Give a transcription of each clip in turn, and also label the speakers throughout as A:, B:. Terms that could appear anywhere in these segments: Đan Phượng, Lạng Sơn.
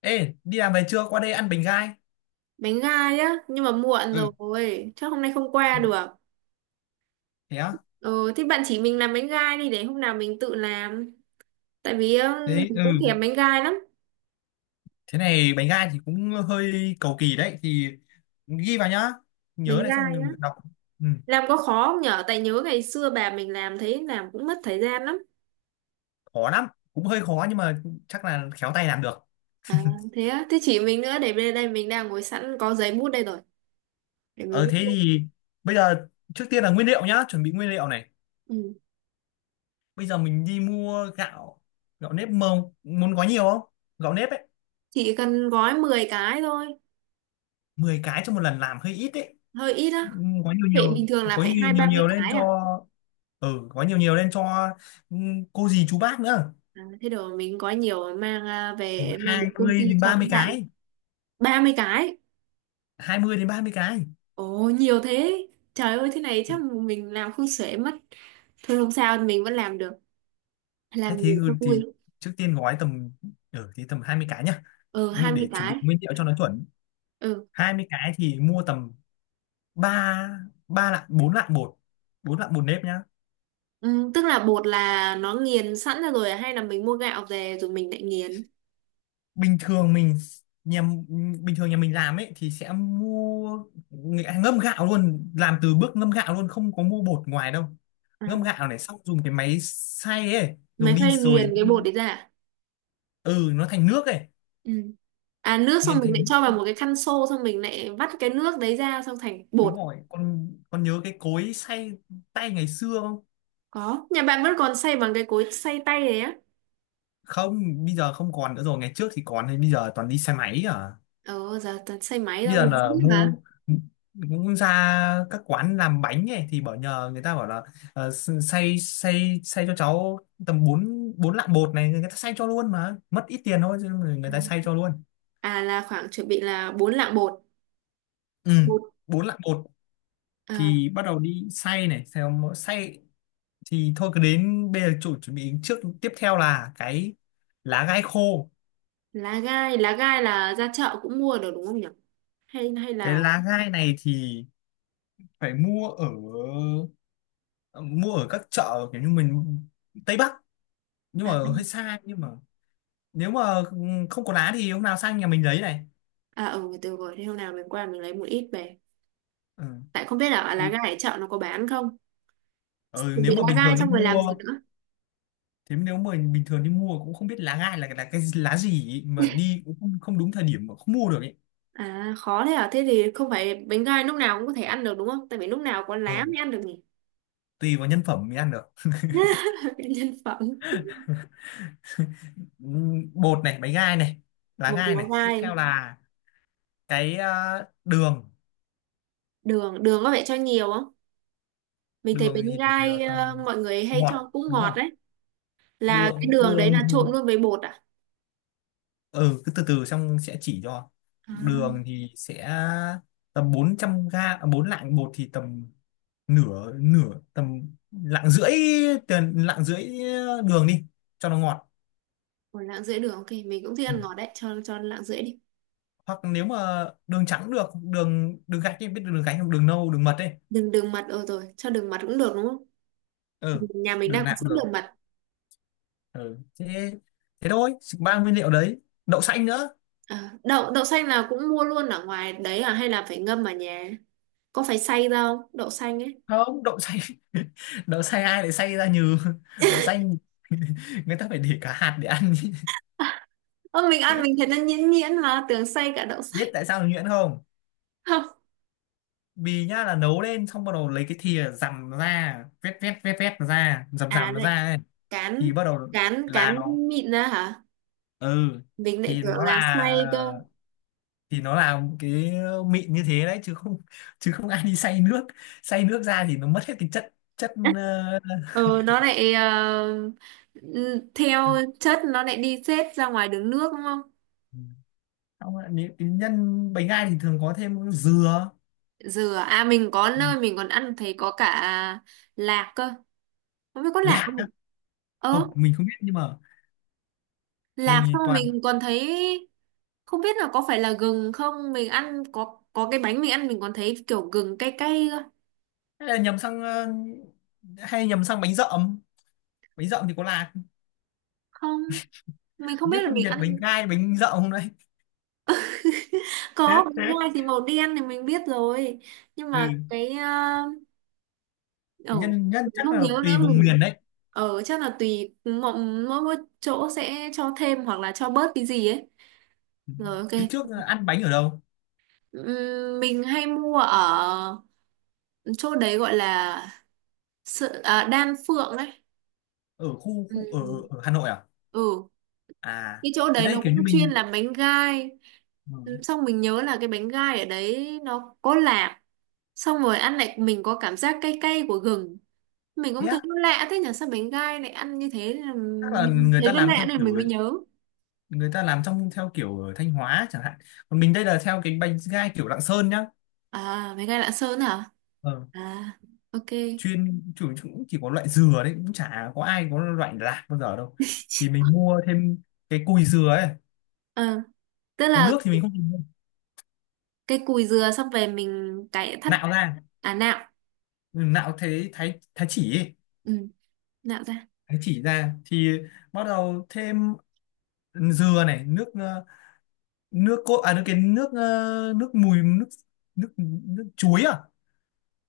A: Ê, đi làm về chưa? Qua đây ăn bánh gai.
B: Bánh gai á, nhưng mà muộn
A: Ừ.
B: rồi, chắc hôm nay không qua được.
A: Thế á?
B: Ừ, thế bạn chỉ mình làm bánh gai đi để hôm nào mình tự làm. Tại vì
A: Thế,
B: mình
A: ừ.
B: cũng thèm bánh gai lắm.
A: Thế này bánh gai thì cũng hơi cầu kỳ đấy. Thì ghi vào nhá.
B: Bánh
A: Nhớ này xong
B: gai á,
A: mình đọc. Ừ,
B: làm có khó không nhở? Tại nhớ ngày xưa bà mình làm thấy làm cũng mất thời gian lắm.
A: khó lắm. Cũng hơi khó nhưng mà chắc là khéo tay làm được.
B: À thế á? Thế chỉ mình nữa, để bên đây mình đang ngồi sẵn có giấy bút đây rồi, để mình
A: Ờ,
B: viết
A: thế
B: luôn.
A: thì bây giờ trước tiên là nguyên liệu nhá. Chuẩn bị nguyên liệu này.
B: Ừ.
A: Bây giờ mình đi mua gạo. Gạo nếp mông. Muốn có nhiều không? Gạo nếp ấy.
B: Chỉ cần gói 10 cái thôi.
A: 10 cái cho một lần làm hơi ít đấy.
B: Hơi ít á?
A: Có nhiều
B: Vậy bình
A: nhiều.
B: thường là
A: Có
B: phải
A: nhiều
B: hai
A: nhiều,
B: ba mươi
A: nhiều lên
B: cái
A: cho
B: à?
A: có nhiều nhiều lên cho ừ, cô dì chú bác nữa.
B: À thế đồ mình gói nhiều
A: Ừ,
B: về mang đến
A: hai
B: công ty
A: mươi đến
B: cho
A: ba
B: các
A: mươi
B: bạn.
A: cái
B: 30 cái?
A: 20 đến 30 cái.
B: Ồ nhiều thế. Trời ơi thế này chắc mình làm không xuể mất. Thôi không sao, mình vẫn làm được.
A: Hay
B: Làm
A: thế,
B: nhiều
A: ừ,
B: cho
A: thì
B: vui.
A: trước tiên gói tầm, thì tầm 20 cái nhá.
B: Ờ, hai mươi
A: Để chuẩn bị
B: cái
A: nguyên liệu cho nó chuẩn.
B: Ừ.
A: 20 cái thì mua tầm 3 3 lạng, 4 lạng bột, 4 lạng bột nếp nhá.
B: Ừ, tức là bột là nó nghiền sẵn ra rồi à? Hay là mình mua gạo về rồi mình lại nghiền?
A: bình thường mình nhà Bình thường nhà mình làm ấy thì sẽ mua, ngâm gạo luôn, làm từ bước ngâm gạo luôn, không có mua bột ngoài đâu.
B: À.
A: Ngâm gạo này xong dùng cái máy xay ấy, dùng
B: Máy
A: đi
B: phay nghiền
A: rồi,
B: cái bột đấy ra à?
A: ừ nó thành nước ấy.
B: Ừ. À, nước xong
A: Nghiền
B: mình lại
A: thành nước,
B: cho vào một cái khăn xô, xong mình lại vắt cái nước đấy ra, xong thành
A: đúng
B: bột.
A: rồi. Con nhớ cái cối xay tay ngày xưa không?
B: Có. Nhà bạn vẫn còn xay bằng cái cối xay tay đấy á?
A: Không, bây giờ không còn nữa rồi, ngày trước thì còn, thì bây giờ toàn đi xe máy à.
B: Ờ giờ toàn xay máy
A: Bây
B: thôi,
A: giờ
B: mình cũng
A: là
B: biết
A: mua,
B: mà.
A: cũng ra các quán làm bánh ấy thì bảo, nhờ người ta bảo là xay xay xay cho cháu tầm bốn 4 lạng bột này, người ta xay cho luôn mà mất ít tiền thôi, chứ người ta xay cho luôn.
B: À là khoảng chuẩn bị là 4 lạng bột.
A: Ừ,
B: Bột.
A: 4 lạng bột,
B: À,
A: thì bắt đầu đi xay này, xong xay thì thôi cứ đến bây giờ chuẩn bị trước. Tiếp theo là lá gai khô.
B: lá gai, lá gai là ra chợ cũng mua được đúng không nhỉ? Hay hay
A: Cái
B: là,
A: lá gai này thì phải mua ở, mua ở các chợ kiểu như mình, Tây Bắc, nhưng
B: à.
A: mà hơi xa, nhưng mà nếu mà không có lá thì hôm nào sang nhà mình lấy này.
B: À ừ được rồi, thế hôm nào mình qua mình lấy một ít về.
A: Ừ.
B: Tại không biết là lá
A: Thì-
B: gai ở chợ nó có bán không.
A: ừ,
B: Mình
A: nếu
B: bị
A: mà
B: lá
A: bình
B: gai
A: thường đi
B: xong rồi làm gì
A: mua,
B: nữa?
A: thế nếu mà bình thường đi mua cũng không biết lá gai là cái lá gì ý, mà đi cũng không đúng thời điểm mà không mua được ấy.
B: À khó thế à? Thế thì không phải bánh gai lúc nào cũng có thể ăn được đúng không, tại vì lúc nào có lá mới
A: Ừ.
B: ăn được nhỉ.
A: Tùy vào nhân phẩm mới ăn được.
B: Nhân phẩm.
A: Ừ, bột này, bánh gai này, lá
B: Một
A: gai
B: lá
A: này, tiếp theo
B: gai.
A: là cái đường.
B: Đường, đường có phải cho nhiều không? Mình thấy
A: Đường
B: bánh
A: thì ờ,
B: gai
A: tầm
B: mọi người hay
A: Ngọt
B: cho cũng
A: đúng
B: ngọt
A: không?
B: đấy. Là cái
A: đường
B: đường đấy
A: đường
B: là
A: thì
B: trộn luôn với bột à?
A: ừ cứ từ từ xong sẽ chỉ cho.
B: À.
A: Đường thì sẽ tầm 400 bốn lạng bột thì tầm nửa nửa tầm lạng rưỡi, lạng rưỡi đường đi cho nó ngọt.
B: 1 lạng rưỡi đường, ok mình cũng thích
A: Ừ.
B: ăn ngọt đấy, cho lạng rưỡi đi.
A: Hoặc nếu mà đường trắng cũng được, đường đường gạch ấy, biết đường gạch không, đường nâu, đường mật ấy.
B: Đường, đường mật, ờ rồi cho đường mật cũng được đúng không? Ừ,
A: Ừ,
B: nhà mình
A: đường
B: đang có
A: nạc
B: sẵn
A: được.
B: đường mật.
A: Ừ. thế thế thôi, ba nguyên liệu đấy, đậu xanh nữa.
B: Ờ, đậu, đậu xanh là cũng mua luôn ở ngoài đấy à, hay là phải ngâm ở nhà? Có phải xay ra không, đậu xanh ấy?
A: Không, đậu xay đậu xay, ai lại xay ra nhừ, đậu xay người ta phải để cả hạt để ăn.
B: Ơ mình ăn mình thấy nó nhuyễn nhuyễn mà tưởng xay cả đậu xanh.
A: Biết tại sao nó nhuyễn không?
B: Không.
A: Vì nhá, là nấu lên xong bắt đầu lấy cái thìa dằm nó ra, vét vét vét vét nó ra, dằm
B: À
A: dằm nó
B: lại
A: ra ấy.
B: cán,
A: Thì bắt đầu
B: cán
A: là
B: cán
A: nó,
B: mịn ra hả?
A: ừ
B: Mình lại
A: thì
B: tưởng
A: nó
B: là
A: là
B: xay cơ.
A: thì nó là một cái mịn như thế đấy, chứ không, chứ không ai đi xay nước, xay nước ra thì nó mất hết cái chất chất ờ,
B: Ờ nó lại ừ, theo chất nó lại đi xếp ra ngoài đường nước đúng không?
A: xong rồi. Nếu cái nhân bánh gai thì thường có thêm dừa.
B: Dừa à? À, mình có nơi mình còn ăn thấy có cả lạc cơ. Không biết có lạc không
A: Lạc?
B: nhỉ? Ờ,
A: Không, mình không biết, nhưng mà
B: lạc xong
A: mình
B: rồi
A: toàn,
B: mình còn thấy không biết là có phải là gừng không, mình ăn có cái bánh mình ăn mình còn thấy kiểu gừng cay cay cơ.
A: hay là nhầm sang ờ, hay nhầm sang bánh dợm, bánh dợm thì có lạc,
B: Không, mình không
A: không biết
B: biết là
A: phân
B: mình
A: biệt bánh
B: ăn
A: gai bánh dợm không đấy.
B: có. Bánh gai thì màu đen thì mình biết rồi, nhưng mà
A: Ừ,
B: cái ở,
A: nhân nhân
B: mình
A: chắc
B: không
A: là
B: nhớ nữa
A: tùy vùng
B: mình
A: miền đấy.
B: ở chắc là tùy mỗi, mỗi, mỗi chỗ sẽ cho thêm hoặc là cho bớt cái gì ấy. Rồi ok.
A: Thế trước ăn bánh ở đâu?
B: Mình hay mua ở chỗ đấy, gọi là sự, à, Đan Phượng đấy.
A: Ở khu khu Ở
B: Ừm.
A: ở Hà Nội à?
B: Ừ,
A: À
B: cái chỗ
A: thế
B: đấy nó
A: đây kiểu
B: cũng
A: như
B: chuyên
A: mình.
B: làm bánh gai.
A: Ừ.
B: Xong mình nhớ là cái bánh gai ở đấy nó có lạc, xong rồi ăn lại mình có cảm giác cay cay của gừng. Mình
A: Thế
B: cũng thấy
A: á,
B: nó lạ thế nhỉ, sao bánh gai lại ăn như thế. Là
A: chắc là
B: mình
A: người
B: thấy
A: ta
B: nó
A: làm
B: lạ
A: theo
B: nên mình
A: kiểu,
B: mới nhớ
A: người ta làm theo kiểu ở Thanh Hóa chẳng hạn, còn mình đây là theo cái bánh gai kiểu Lạng Sơn nhá.
B: À bánh gai Lạng Sơn hả?
A: Ờ,
B: À ok.
A: cũng chỉ có loại dừa đấy, cũng chả có ai có loại lạc bao giờ đâu. Thì mình mua thêm cái cùi dừa ấy,
B: Ờ, tức
A: còn
B: là
A: nước thì mình không dùng đâu.
B: cái cùi dừa xong về mình cải thắt.
A: Nạo ra.
B: À nạo.
A: Ừ, nạo, thế thái, thái chỉ ấy.
B: Ừ. Nạo ra.
A: Thái chỉ ra thì bắt đầu thêm dừa này, nước cốt à, nước cái nước ờ, nước mùi nước nước nước chuối à,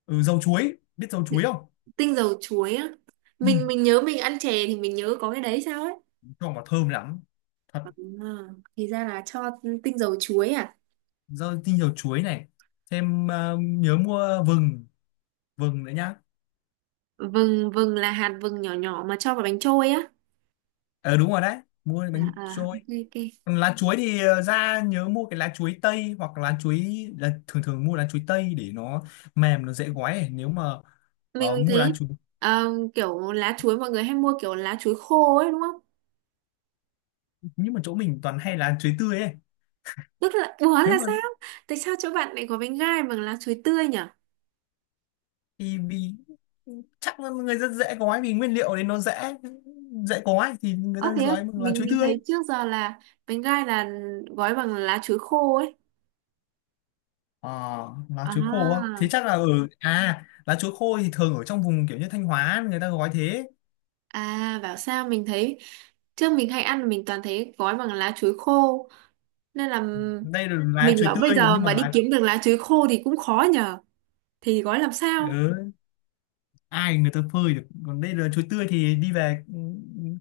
A: ừ, dầu chuối, biết dầu chuối không?
B: Tinh dầu chuối á?
A: Ừ,
B: Mình nhớ mình ăn chè thì mình nhớ có cái đấy sao ấy.
A: cho vào thơm lắm thật.
B: À, thì ra là cho tinh dầu chuối à.
A: Tinh dầu chuối này. Thêm nhớ mua vừng, vừng nữa nhá.
B: Vừng, vừng là hạt vừng nhỏ nhỏ mà cho vào bánh trôi á.
A: Ờ đúng rồi đấy, mua bánh
B: À, à
A: trôi.
B: ok ok.
A: Còn lá chuối thì ra nhớ mua cái lá chuối tây hoặc lá chuối, là thường thường mua lá chuối tây để nó mềm, nó dễ gói ấy. Nếu mà
B: mình mình
A: mua lá
B: thấy
A: chuối,
B: ờ, kiểu lá chuối mọi người hay mua kiểu lá chuối khô ấy đúng không?
A: nhưng mà chỗ mình toàn hay lá chuối tươi ấy.
B: Tức là ủa
A: Nếu
B: là
A: mà
B: sao? Tại sao chỗ bạn lại có bánh gai bằng lá chuối tươi nhỉ?
A: thì vì chắc là người rất dễ gói, vì nguyên liệu đấy nó dễ, dễ gói thì người ta
B: Ờ thế á,
A: gói bằng lá
B: mình
A: chuối
B: mình
A: tươi.
B: thấy trước giờ là bánh gai là gói bằng lá chuối khô ấy.
A: Ờ, lá chuối khô á
B: À.
A: thì chắc là ở, à lá chuối khô thì thường ở trong vùng kiểu như Thanh Hóa người ta gói thế.
B: À bảo sao mình thấy trước mình hay ăn mình toàn thấy gói bằng lá chuối khô nên là
A: Đây là lá
B: mình
A: chuối
B: bảo bây
A: tươi,
B: giờ
A: nhưng mà
B: mà đi
A: lá,
B: kiếm được lá chuối khô thì cũng khó nhờ. Thì gói làm sao?
A: ừ, ai người ta phơi được, còn đây là chuối tươi thì đi về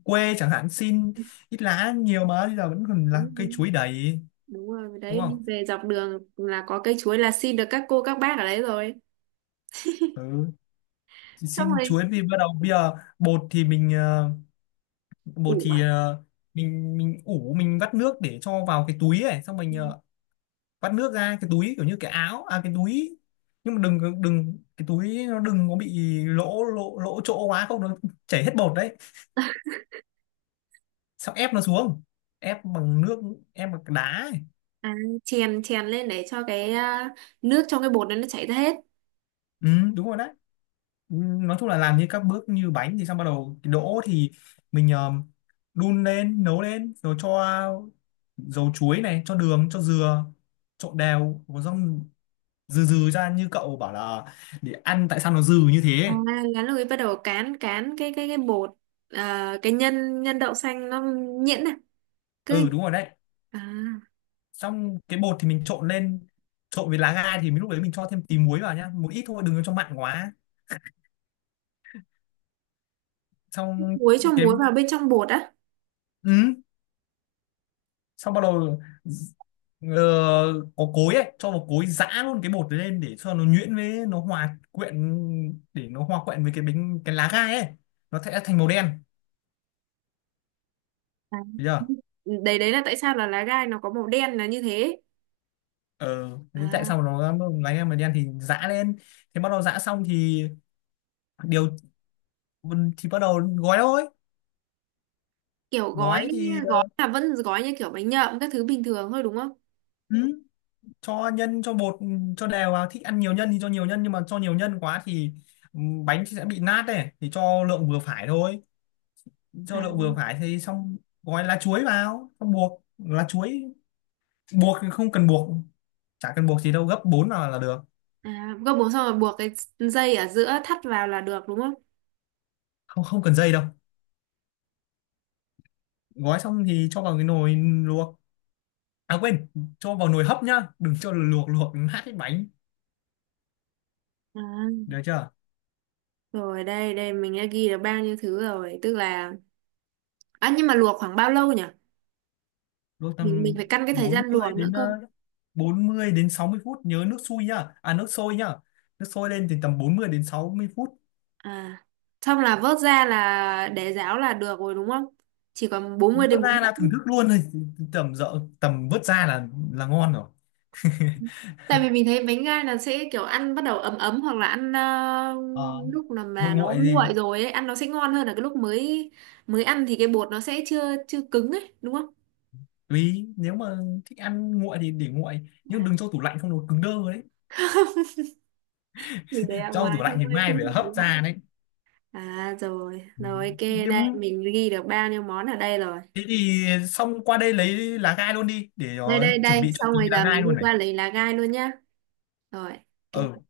A: quê chẳng hạn xin ít lá nhiều, mà bây giờ vẫn còn là cây
B: đúng,
A: chuối đầy.
B: Đúng rồi
A: Đúng
B: đấy, đi
A: không?
B: về dọc đường là có cây chuối là xin được các cô các bác ở đấy rồi.
A: Ừ, thì
B: Xong
A: xin
B: rồi
A: chuối thì bắt đầu bây giờ, bột thì mình ờ, bột
B: ủ
A: thì
B: à,
A: ờ, mình ủ, mình vắt nước để cho vào cái túi ấy, xong mình vắt nước ra cái túi kiểu như cái áo, à cái túi, nhưng mà đừng đừng cái túi nó đừng có bị lỗ lỗ lỗ chỗ quá không nó chảy hết bột đấy. Xong ép nó xuống, ép bằng nước, ép bằng đá ấy.
B: à, chèn chèn lên để cho cái nước trong cái bột đó nó chảy ra hết.
A: Ừ, đúng rồi đấy. Nói chung là làm như các bước như bánh, thì xong bắt đầu cái đỗ thì mình đun lên nấu lên, rồi cho dầu chuối này, cho đường, cho dừa, trộn đều có xong, dừ dừ ra như cậu bảo là để ăn tại sao nó dừ như
B: À,
A: thế.
B: lá lùi bắt đầu cán, cái cái bột, à, cái nhân, đậu xanh nó nhuyễn này, cứ.
A: Ừ đúng rồi đấy.
B: À
A: Xong cái bột thì mình trộn lên, trộn với lá gai thì mình lúc đấy mình cho thêm tí muối vào nhá, một ít thôi đừng có cho mặn quá. Xong
B: muối, cho
A: cái
B: muối vào bên trong bột á?
A: Ừ, xong bắt đầu ờ, có cối ấy cho vào cối giã luôn cái bột đấy lên để cho nó nhuyễn, với nó hòa quyện, để nó hòa quyện với cái bánh, cái lá gai ấy, nó sẽ thành màu đen.
B: À,
A: Bây giờ
B: đấy đấy là tại sao là lá gai nó có màu đen là như thế.
A: ờ thế tại
B: À,
A: sao nó lá gai màu đen thì giã lên. Thế bắt đầu giã xong thì điều thì bắt đầu gói thôi.
B: kiểu gói,
A: Gói thì
B: gói là vẫn gói như kiểu bánh nhậm các thứ bình thường thôi đúng không?
A: ừ, cho nhân cho bột, ừ, cho đều vào, thích ăn nhiều nhân thì cho nhiều nhân, nhưng mà cho nhiều nhân quá thì ừ, bánh sẽ bị nát đấy thì cho lượng vừa phải thôi,
B: À,
A: cho đậu vừa phải thì xong. Gói lá chuối vào, xong buộc lá chuối, buộc thì không cần buộc, chả cần buộc gì đâu, gấp 4 vào là được.
B: à gấp bột xong rồi buộc cái dây ở giữa thắt vào là được đúng không?
A: Không không cần dây đâu. Gói xong thì cho vào cái nồi luộc, à quên, cho vào nồi hấp nhá, đừng cho luộc, luộc nát cái bánh.
B: À,
A: Được chưa?
B: rồi đây đây mình đã ghi được bao nhiêu thứ rồi, tức là, à, nhưng mà luộc khoảng bao lâu nhỉ?
A: Luộc
B: Mình
A: tầm,
B: phải căn cái thời
A: bốn
B: gian
A: mươi
B: luộc nữa
A: đến
B: cơ.
A: 40 đến 60 phút, nhớ nước sôi nhá, à nước sôi nhá, nước sôi lên thì tầm 40 đến 60 phút.
B: À xong là vớt ra là để ráo là được rồi đúng không? Chỉ còn 40 đến
A: Vớt
B: bốn
A: ra
B: mươi
A: là thưởng thức
B: phút.
A: luôn thôi. Tầm vớt ra là ngon rồi.
B: Tại vì mình thấy bánh gai là sẽ kiểu ăn bắt đầu ấm ấm hoặc là ăn
A: Ờ,
B: lúc là
A: nguội
B: mà nó
A: nguội gì.
B: nguội rồi ấy ăn nó sẽ ngon hơn là cái lúc mới, mới ăn thì cái bột nó sẽ chưa chưa cứng ấy đúng không?
A: Tùy nếu mà thích ăn nguội thì để nguội, nhưng
B: À,
A: đừng cho tủ lạnh không nó cứng đơ đấy.
B: mình để ở
A: Cho
B: ngoài
A: tủ lạnh thì
B: thôi
A: mai
B: không
A: phải
B: sao phải
A: hấp
B: lạnh.
A: ra đấy.
B: À rồi
A: Ừ.
B: rồi ok. Đây
A: Nhưng
B: mình ghi được bao nhiêu món ở đây rồi.
A: thế thì xong qua đây lấy lá gai luôn đi để
B: Đây đây
A: chuẩn
B: đây
A: bị cho
B: xong
A: tí
B: rồi
A: lá
B: giờ
A: gai
B: mình đi
A: luôn này.
B: qua lấy lá gai luôn nhá. Rồi
A: Ờ.
B: ok.